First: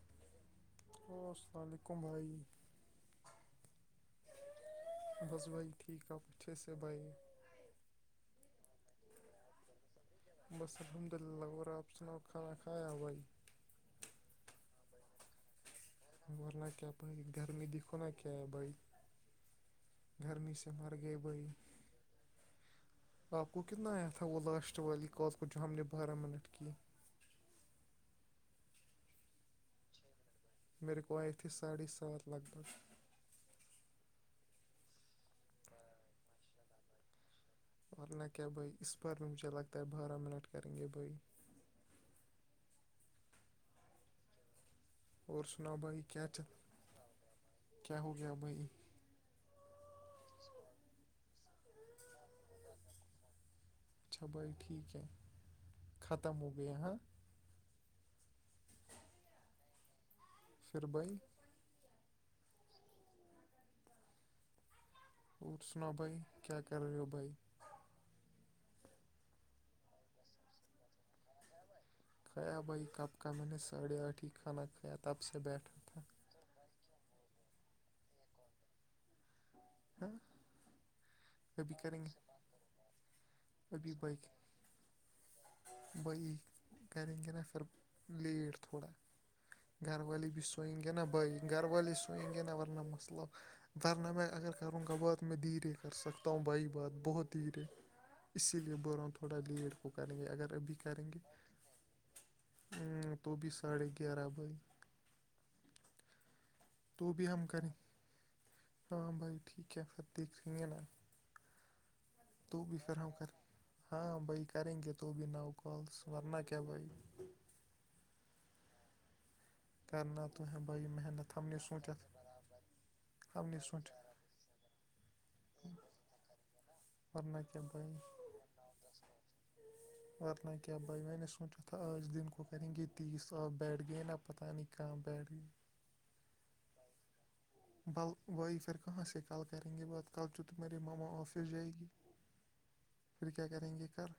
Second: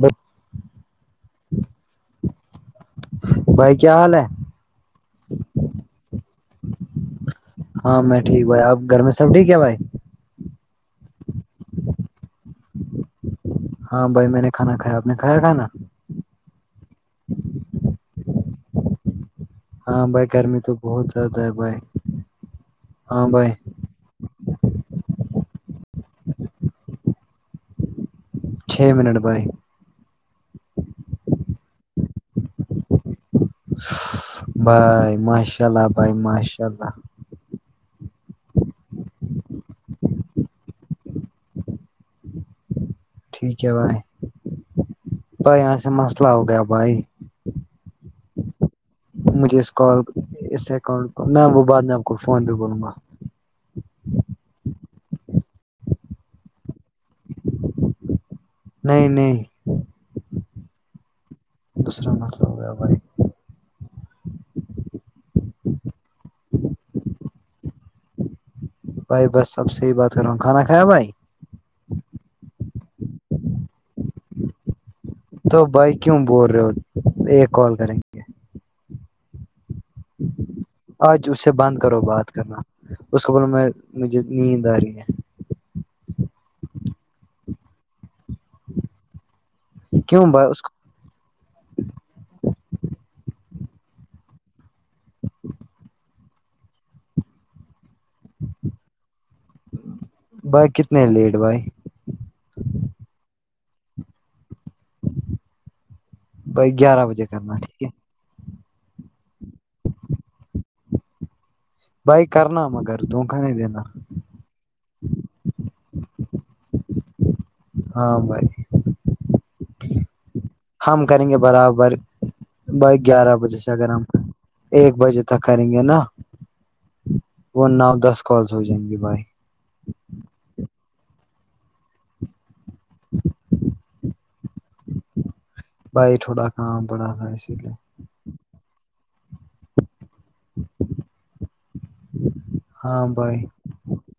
مب و السلام علیکم بھائی بھائی کیا حال ہے بس بھائی ٹھیک آپ اچھے سے بھائی ہاں میں ٹھیک بھائی اپ گھر میں سب ٹھیک ہے بھائی بس الحمد للہ آپ سے نا کانا کھیا بھائی ہاں بھائی میں نے کھانا کایا آپ نے کایا کھانا وورنہ ب گرمی دکھو نا ک بھ ہاں بھائی گرمی سے تو مر بہت گئے زیادہ بائی ہے بھائی ہاں بھائی آپ کو کتنا آیا تھ تھا وہ لاٹ والیالک کو جو ہم نے بارہ منٹ کی چھ منٹ بھائی میں رکویتے ساڑھے سات لگ بگ بھائی ماشاء اللہ بھائی ماشاء اللہ ورنہ کیا بھائی اس بار میں مجھے لگتا ہے بارہ منٹ کریں گے بھائی ٹھیک ہے بھائی اور بائی سنا یہاں سے بھائی کیا مسئلہ ہو چل گیا بھائی کیا ہو گیا اب بھائی مجھے اس اس اکٹ میں وہ بعد میں آپ کو فون پہ بولوں گا اچھا بھائی ٹھیک ہے ختم ہو گیا ہاں نہیں نہیں فربی دوسرا مسئلہ ہو گیا بھائی اور سنا بھائی کیا کر رہے ہو بھائی بھائی بس سب سے ہی بات کر رہا ہوں کھانا کھیا بھائی کھایا بھائی کپ کا میں نے ساڑھےٹھ ہی کھانا کھایا تھا تب سے تو بیٹھا بھائی کیوں بول رہے ہو ایک کال کریں گ ہاں آج اس سے ابھی بند کرو کریں گے بات کرنا اس کو بول میں مجھے نیند آ رہی ہے وہی کریں کہن پھر لیٹ تھوڑا گھر کیوں والی بھی بھائی اس کو سوئ گانا بائگ گھر والی سوئیں گانا ور نا مسلب درنہ میں اگر کروں گا بعد میں دھیرے کر سکتا ہوں بھائی بات بہت دھیرے اسی لیے ب ران تھوڑا لیٹ وہ کریں گے اگر بھائی ابھی کتنے کریں گے لیٹ بھائی ہ تو بھی ساڑھے گیارہ بھائی بھائی گیارہ تو بجے بھی ہم کرنا کریں ٹھیک ہے ہاں بھائی ٹھیک ہے سر دیکھ رہیں ہیں ن بھائی تو کرنا بھی فھر مگر ہ کر دھوکا نہیں دینا ہاں بائی کریں گے تو توو بھی نو کالس ورنہ کیا بھائی ہاں بائی کرنا تو ہے بھائی ہم کریں گے محنت نے برابر سوچا تھا، ب گیارہ ہم بجے نے سے اگر سوچا ہم ایک بجے تک کریں گے نا ورنہ کیا وہ نو بھائی دس کالس ہو جائیں گے بھائی ورتنہ کیا بائی میں نے سوچا تھا آج دن کو کریں گ یہ تیس آپ بیٹھ گئے نہ پتہ نہیں کہاں بیٹھ گئے بھائی تھوڑا کام پڑا تھا اسی لیے بل بائی پھر کہاں سے کال کریں گے بات کل جو تو میرے ماما آفس جائے گی ہاں پھر بھائی کیا کریں گے کل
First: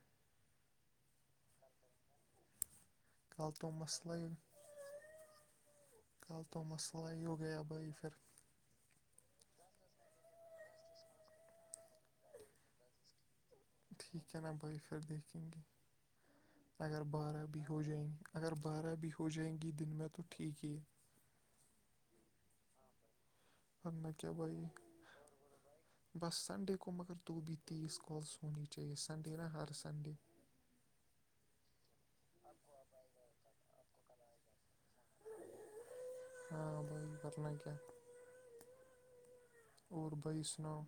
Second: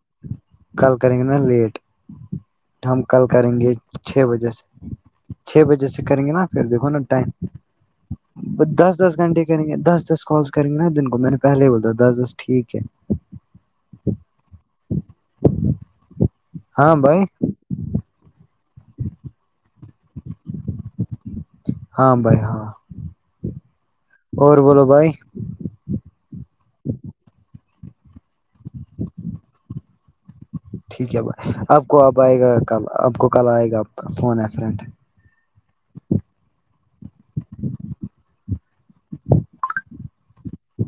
کل کریں گے نا لیٹ ہم کل کریں تو گے مسئلہ چھ ہی بجے سے چھ بجے سے کریں گے کل نا پھر تو دیکھو نا مسئلہ ہی ٹائم ہو گیا بھائی پھر دس دس گھنٹے کریں گے دس دس کالس کریں گے نا دن کو میں نے پہلے ہی بولتا دس دس ٹھیک ہے ٹھیک ہے نا بھائی پھر دیکھیں گے ہاں اگر بھائی بارہ بو ہو جائیں گی اگر بارہ بھی ہو جائیں گی دن میں تو ٹھیک ہی ہاں بھائی ہاں کرنا کیا اور بھائی بولو بس سنڈے کو مگر تو بھی تیس کالس ہونی چاہیے سنڈے نہا ہر سنڈے ٹھیک ہے بائی آپ کو آپ آئے گا کل آپ کو کل آئے گا فون ہے فنٹ ہاں بی کرن کیا اور بھائی سناؤ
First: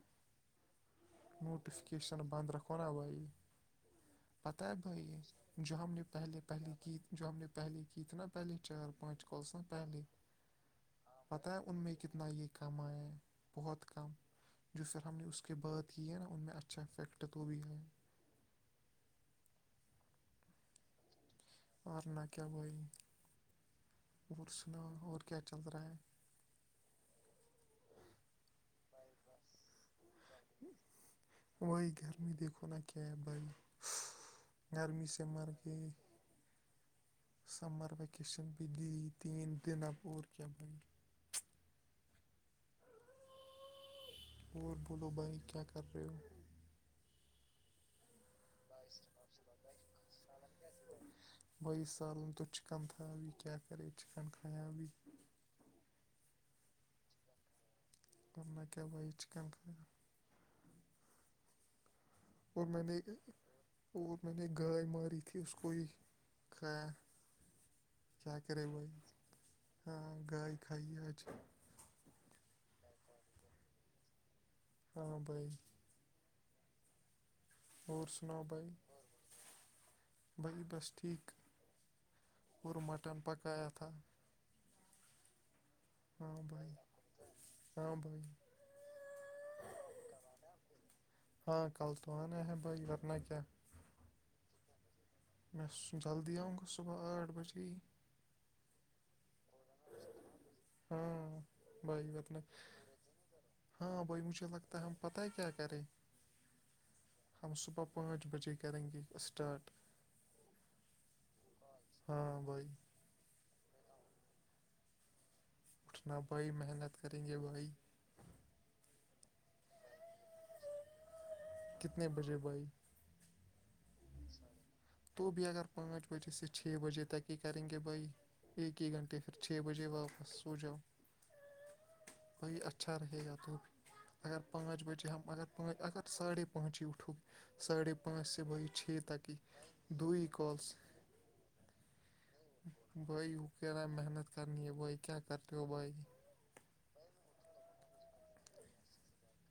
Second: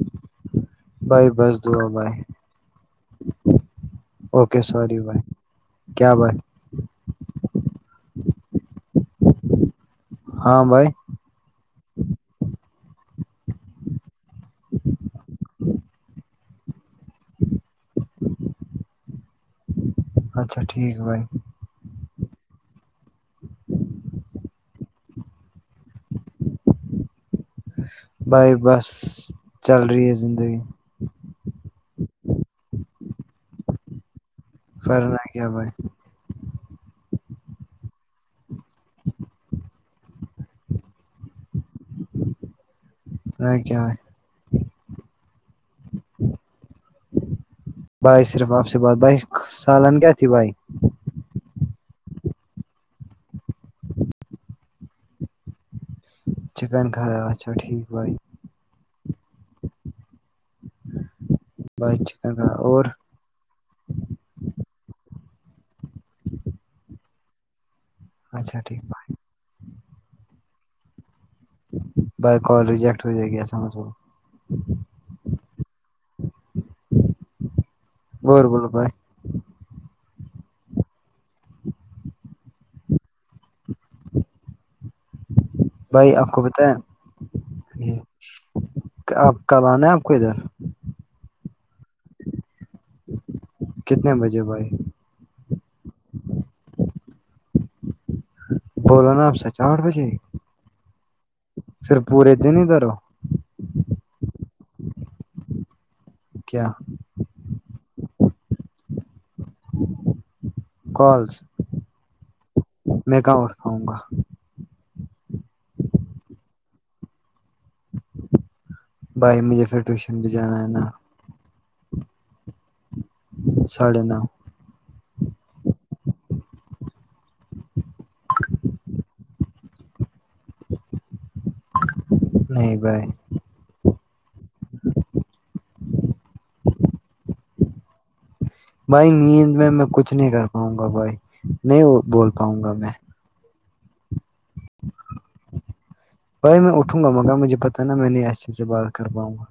بھائی بس دعا نوٹفکیشن بھائی بند رکھو نا ابی اوکے پتا ہے سوری بھائی جو ہم نے کیا بھائی پہلے پہلی کییت جو ہم نے پہلیے کیی تھے نا پہلے چار پانچ کال س پہلے ہاں بھائی پتہ ہے ان میں کتنا یہ کم آ ہے بہت کم جو پھر ہم نے اس کے بعات کی ہے نا ان میں اچھا افیکٹ تو بھی ہے اچھا ٹھیک ہے بھائی اورنہ کیا بائی اور سناو اور کیا چل رہا ہے بائی بس چل رہی ہے زندگی وہائی گرمی دیکھ نا کیب بائی گرمی فرنا سے کیا مر بھائی کے سمر وییکیشن بھی دی تین دن اپ اور کیا بن کیا اور بولو بھائی کیا کر رہے ہو بھائی صرف آپ سے بات بھائی سالن کیا تھی بھائی بیس سالوں تو چکن تھاابی کیا کر چکن کابی چکن کھیرا اچھا ٹھیک بھائی تو نہ کیا چکن فری بہت چکن اور میں نے اور میں نے گائے ماری تھی اس کو ہی کیا اچھا کرے ٹھیک بھائی ہاں گائے کھائیے آج بائی کال ریجیکٹ ہو جائے گی ہاں بھائی ہی اور سناؤ بھائی بھائی بس ٹھیک اور مٹن پکایا تھا بھائی آپ ہاں کو بھائی بتائیں ہاں بھائی آپ کل آنا ہے آپ کو ادھر ہاں کل تو آنا ہے بھائی ورنہ کیا کتنے بجے بھائی میں جلدی آؤں گا صبح آٹھ بجے ہی بوولو نا آپ سے چا آٹھ بجے ہاں پھر بائی پورے بتنے دن ادھر ہو ہاں بھائی مجھے لگتا ہے ہم پتہ ہے کیا کریں کیا ہم صبح پانچ بجے کریں گے اسٹارٹ کالس ہاں بھائی میں کہاں اٹھ پاؤں گا اٹھنا بھائی محنت کریں گے بھائی بھائی مجھے پھر ٹیوشن بھی جانا ہے نا کتنے بجے بھائی ساھے نو تو بھی اگر پانچ بجے سے چھ بجے تک ہی کریں گے بھائی ایک ہی گھنٹے پھر چھ بجے واپس جا وہی نہیں اچھا بھائی رہے گا تو بھی اگر پانچ بجے ہم اگر پان اگر ساڑھے پانچ ہی اٹھو ساھے پانچ سحائیھ بھائی نیند میں میں کچھ نہیں کر پاؤں گا بھائی نہیں بول پاؤں گا میں بھائی وہ کیاا محنت کرنی ہے بھائی کیا کرتے ہو بھائی بھائی میں اٹھوں گا مگر مجھے پتا نا میں نہیں اچھے سے بات کر پاؤںا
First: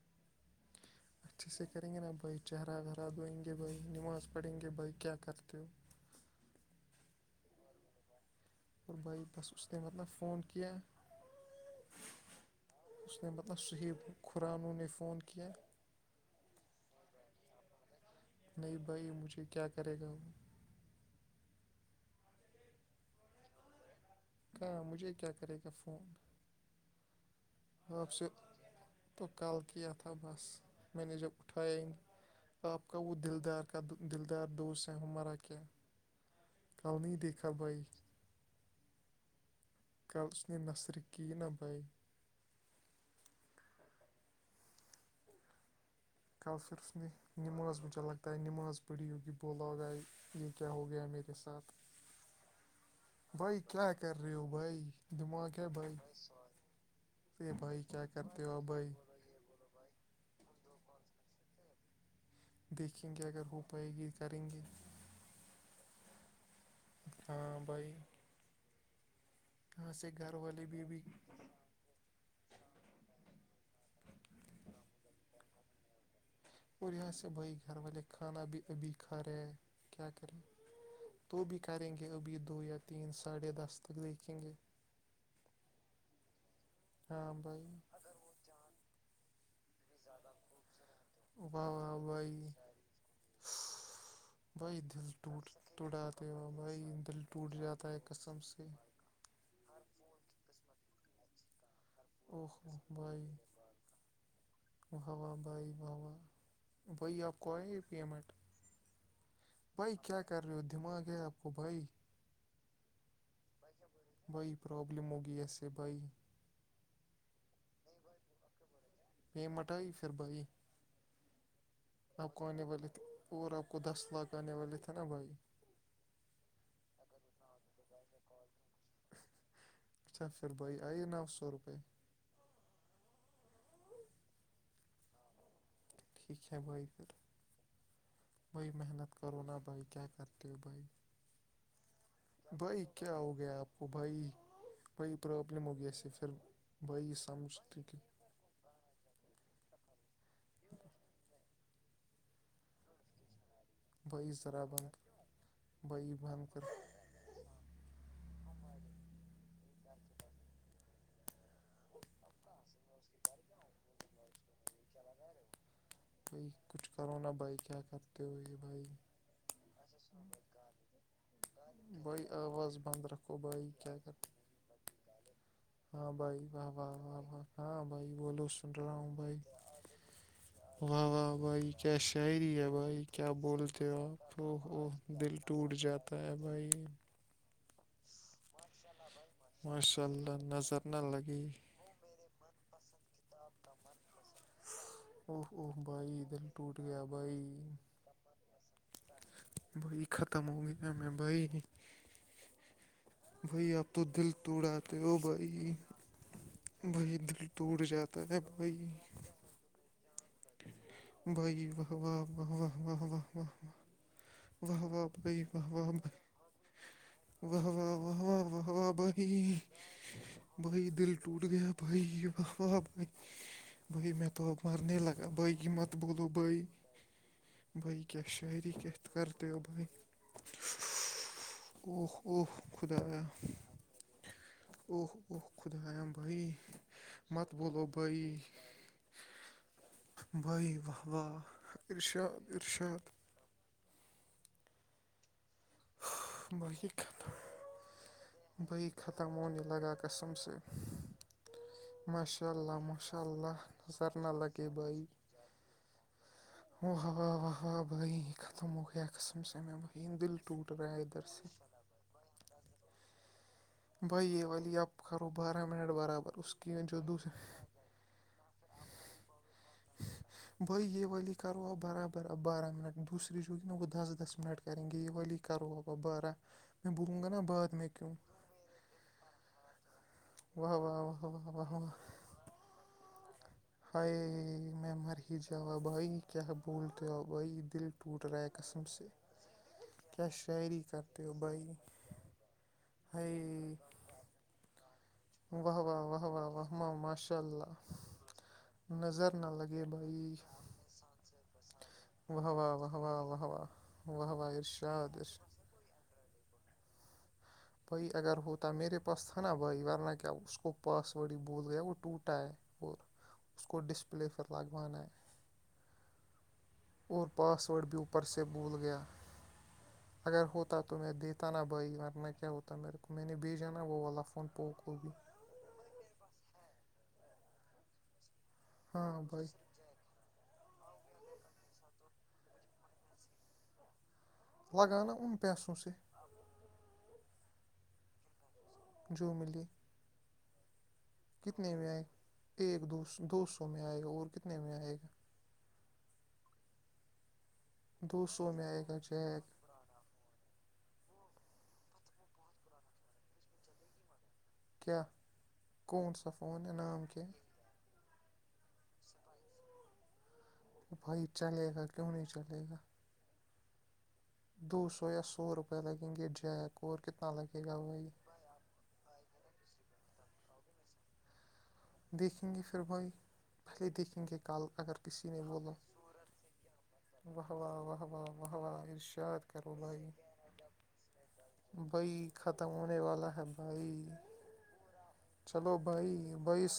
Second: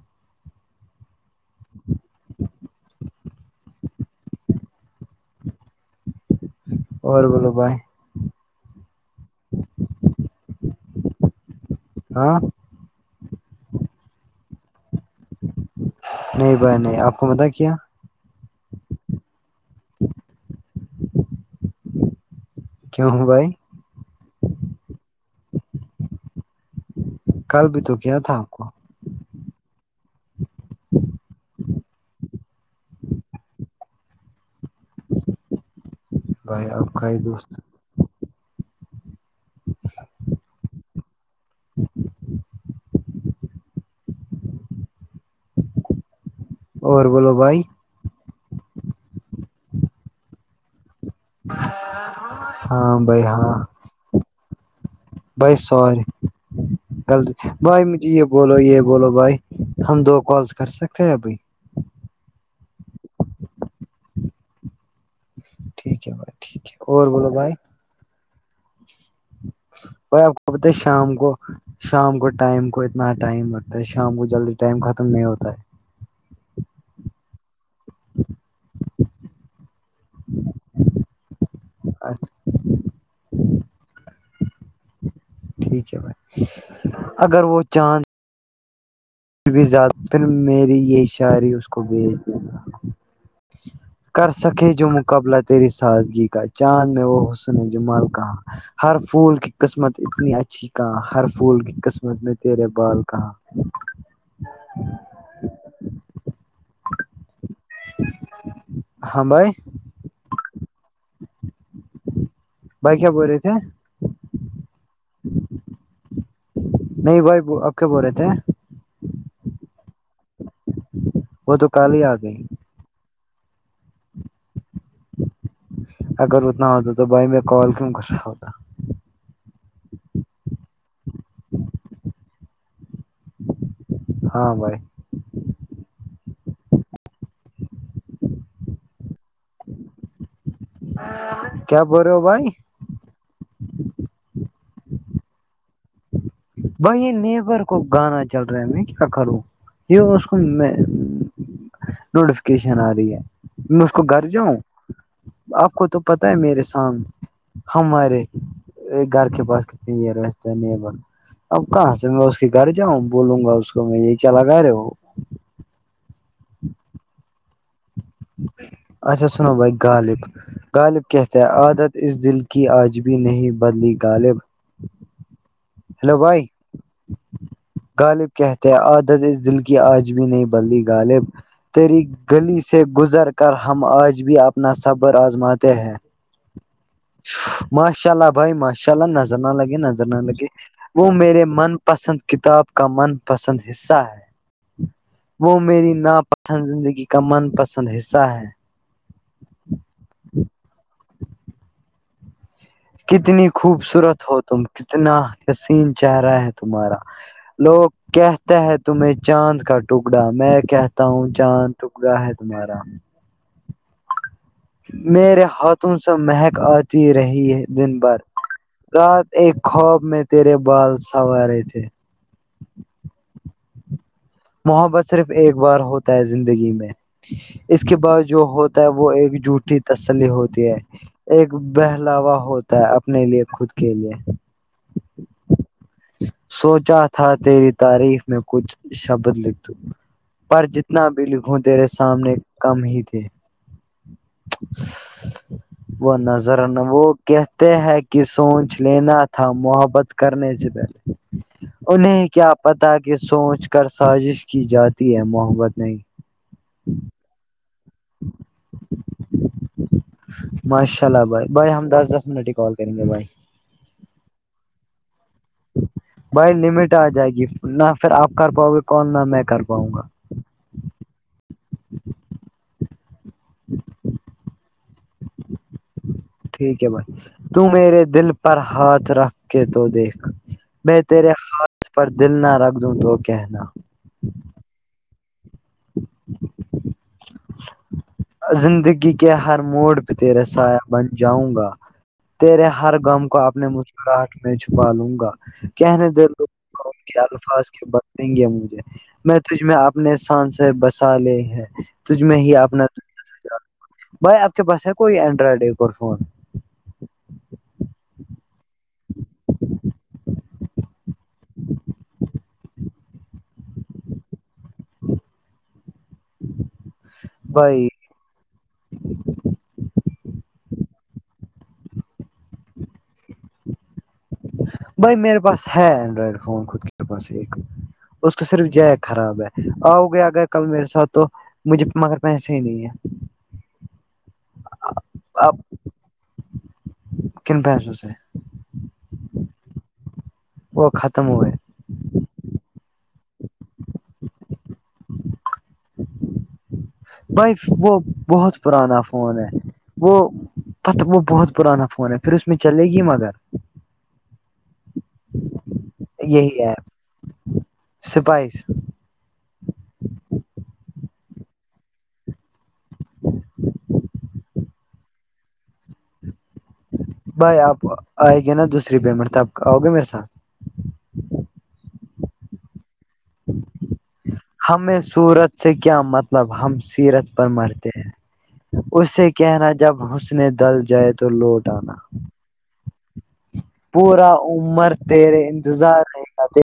اچھے سے کریں گے نا بھائی چہرہ خراب ہوئیں گے بھائی نماز پڑھیں گے بھائی کیا کرتے ہو اورہر بولو بائے اور بھائی بس نے مطلب فون کیا ہاں اس نے مطلب صحیح کران نے فون کیا نہیں بائی نہیں آپ کو مت کیا نہیں بھائی مجھے کیا کرے گا کیوں بھائی کہاں مجھے کیا کرے گا فون عن آپ سے کو تو کال کیا تھا بس میں نے جب اٹھایا ہی نہیں تو آپ کا وہ دلدار کا دل دار دوست ہے ہمارا کیا بھائی آپ کاؤ کا نہیں ہی دیکھا دوست بھائی کل اس نے نثر کی نہ بھائی کل پھر اس اور میں بولو بھائی نماز مجھ لگتا ہے نماز پڑی ہوگی بولا ہوگا یہ کیا ہو گیا میر ساتھ ہاں ہاں بھائی کیا کر رہے ہو بھائی دماغ بھائی ہے سورے غلطی ارے بھائی کیا مجھے یہ کرتے بولو ہو یہ بولو بھائی ہم دو کالس کر سکتے ہیں ابھی دیکھیں گے اگر ہو پائے گی کریں گے ٹھیک ہے بھائی ٹھیک ہے اور بولو بھائی ہاں یہاں سے گھر آپ کو والے بت بھی ابھی شام کو شام کو ٹائم کو اتنا ٹائم لگتا ہے شام کو جلدی ٹائم ختم نہیں ہوتا ہے اور یہاں سے بھائی گھر والے کھانا بھی ابھی کھا رہے ہیں کیا کریں تو بھی کریں گے اچھا ابھی دو یا تین ساڑھے دس تک دیکھیں گے ٹھیک ہے بھائی ہاں اگر وہ بھائی چاند ک بھی زیادر میری یہ شاعری اس واہ کو واہ بھیچ دین بھائی گا کر سکے بھائی جو دل مقابلہ ٹوٹ تیری سادگی توڑاتے کا ہو چاند بھائی میں وہ دل ٹوٹ حسن ہے جاتا جمال کہاں قسم سے ہر پھول کی قسمت اتنی اچھی کہاں ہر پھول کی قسمت میں تیرے اوہ بال بھائی کہاں واہ واہ بھائی واہ واہ بی آپ کو آئے یہ پیمنٹ ہاں بھائی بھائی کیا کر رہے ہو دماغ ہے آپ کو بھائی بھائی کیا بول رہے تھے بھائی پرابلم ہوگی اس سے بھائی نہیں بھائی اب کیا بول رہے تھے پی مٹ آئی پھر بھائی وہ تو کال ہی آ آپ گئی کو آنے بولے اور آپ کو دس لاکھ آنے والے تھے نا بھائی اگر اتنا ہوتا تو بھائی میں کال کیوں کسا ہوتا اچھا پر بھائی آئیے نو سو روپئے ہاں بھائی ٹھیک ہے بھائی پھر بھائی محنت کرو نا بھائی کیا کرتے ہو بھائی کیا بول رہے ہو بھائی کیا ہو گیا آپ کو بھائی بھائی پرابلم ہو گیا اس سے پھر بائی یہ بھائی نیبر کو سمجھتے کہ گانا چل رہا میں کیا کروں یہ اس کو میں نوٹیفکیشن آ رہی ہے میں اس کو گھر بھائی جاؤں ذرا بند آپ کر، کو تو بھائی پتہ ہے بند میرے کر سامنے ہمارے گھر کے پاس کتنے نہیں ب اب کہاں سے میں اس کے گھر جاؤں بولوں گا اس کو میں یہی کیا لگا رہے کوئی کچھ کرو نہا بھائی کیا کر اچھا سنو بائی غالب غالب کہتے ہیں عادت اس بھائی دل کی آواز آج بند بھی رکھو نہیں بھائی بدلی کیا کر غالب ہاں بھائی واہ واہ واہ واہ ہاں بھائی غالب بولو سن کہتے ہیں رہا ہوں عادت بھائی اس دل کی آج بھی نہیں بدلی واہ غالب واہ بھائی کیا تیری شاعری گلی ہے سے بھائی کیا گزر کر ہم بولتے ہو آج آپ بھی اوہ اپنا اوہ صبر دل ٹوٹ آزماتے ہیں جاتا ہے بھائی ماشاء اللہ بھائی ماشاء اللہ نظر نہ لگے ماشاء نظر نہ اللہ لگے نظر نہ وہ میرے لگی من پسند کتاب کا من پسند حصہ ہے اوہ وہ اوہ میری بھائی دل ناپسند ٹوٹ زندگی گیا کا من پسند حصہ ہے بئیی ختم ہو گئییا میں بی نہیں کتنی بھائی اب تو خوبصورت دل ہو تم توڑاتے ہو کتنا بھائی حسین چہرہ ہے تمہارا بھائی دل دٹ لوگ جاتا ہے کہتے ہیں ببائی تمہیں چاند کا ٹکڑا میں کہتا ہوں وائی چاند واہ ٹکڑا واہ ہے واہ واہ تمہارا واہ واہ واہ واہ واہ واہ بائی میرے واہ واہ ہاتھوں ب سے مہک آتی رہی ہے واہ واہ دن بھر واہ واہ و رات بائی ایک خواب میں تیرے بھائی بال دل ٹوٹ سنوارے گیا تھے بھائی بھای میں تو اب مرنے محبت لگ صرف ایک بار ہوتا ہے زندگی میں اس کے بھائی کیا بعد جو شاعری ہوتا ہے وہ کہت ایک کرتے ہو جھوٹی بھائی تسلی ہوتی ہے ایک اوہ بہلاوا اوہ ہوتا ہے خدایا اپنے لیے خود کے لیے اوہ اوہ خدا ہم بھائی سوچا تھا مت تیری بولو بھائی تعریف میں کچھ شبد لکھ پر بھائی واہ جتنا بھی لکھوں واہ تیرے سامنے ارشاد کم ہی ارشاد تھے [inaudible] وہ نظر بھائی وہ ختم کہتے ہیں کہ سوچھ بھائی لینا ختم تھا ہونے لگا محبت قسم سے کرنے جدر انہیں کیا ماشاء اللہ پتا کہ ماشاء اللہ سوچھ کر نظر نہ سازش کی جاتی ہے محبت نہیں و ہو وا با ختم ہو گیا قسم سے بھای دل ٹوٹ رائے ماشاء دہ اللہ بھائی بھائی ہم دس دس منٹ ہی کال کرلے بھای بھائی یہ والی آپ کرو بارہ منٹ برابر بھائی اس کی لمٹ جو آ جائے دوسری گی نہ پھر آپ کر پاؤ گے کال نہ میں کر بؤ گ [inaudible] بھائی یہ و واللی کرو آب برابر اب بارہ منٹ دوسری جوگی نا وہ دس دس منٹ کریں گے یہ ویلی کرا ب بارہ ٹھیک ہے میں بھائی بلو گا نا بعد تو میں میرے کیونوں دل پر ہاتھ رکھ کے تو دیکھ واہ میں واہ واہ تیرے واہ واہ واہ ہاتھ پر دل نہ رکھ دوں تو کہنا ہائے میں مر ہی جاوا بھائی کیا بولتے آ بھائی دل ٹوٹ رہا ہے قسم سے زندگی کے ہر موڈ پہ کیا تیرے شاعری سایہ بن کرتے ہو جاؤں بھائی گا تیرے ہر غم کو ہائے آنے مسکراہٹ میں چھپا لوں گا واہ واہ کہنے واہ دے لو واہ واہ واہ کے ماشاء الفاظ اللہ کے بدیں گے مجھے نظر میں نہ تج میں لگے اپنے بھائی شان سے بسا لے ہے تج میں واہ ہی واہ اپنا واہ واہ واہ واہ واہ بھائی آپ واہ کے پاس ہے کو ارشاد یہ ارشاد اینڈرائڈ ایک فون بھائی اگر ہوتا میرے پاس تھا نا بھائی ورنہ کیا اس کو پاس ورڈ ہی بول گیا وہ ٹوٹا ہے اور اس کو ڈسپلے پھر لگوانا ہے اور پاس ورڈ بھائی بھی اوپر سے بھول گیا اگر ہوتا تو میں دیتا نا بھائی ورنہ کیا ہوتا میرے کو میں نے بھیجا نا وہ وال بھائی میرے پاس ہے اینڈرائڈ فون خود کے اوپر سے ایک اس کو صرف ج ہاں خراب بھائی ہے آؤ گے اگر کل میرے ساتھ تو مجھے مگر پیسے ہی نہیں ہے لگانا ان آپ پیسوں سے کن پیسوں سے جو ملی وہ ختم کتنے ہوئے ایک دو دو سو میں آئے گا اور کتنے میں آئے گا بائی وہ دو سو بہت میں آئے گا پرانا فون جیک ہے وہ پت وہ بہت پرانا فون ہے پھر اس میں چلے گی مگر کیا کون سا فون ہے نام کیا ہے سپائس شپال کہ بھائی چلے گا کیوں نہیں چلے گا دو سو یا سو روپے لگیں گے جیک اور کتنا بھائی لگے گا آپ آئے گے نا دوسری پیمنٹ تھا آ آؤ گے میرے ساتھ دیکھیں گے پھر بھائی پہلے دیکھیں گے کل اگر ہمیں کسی نے صورت بولو سے کیا مطلب ہم سیرت پر واہ واہ مرتے واہ ہیں واہ و اسے ارشاد کہنا کرو جب بائی حسن دل جائے تو لوٹ آنا بائی ختم ہونے والا ہے بھائی پورا عمر تیرے چلو انتظار بھائی رہے گا بھائی س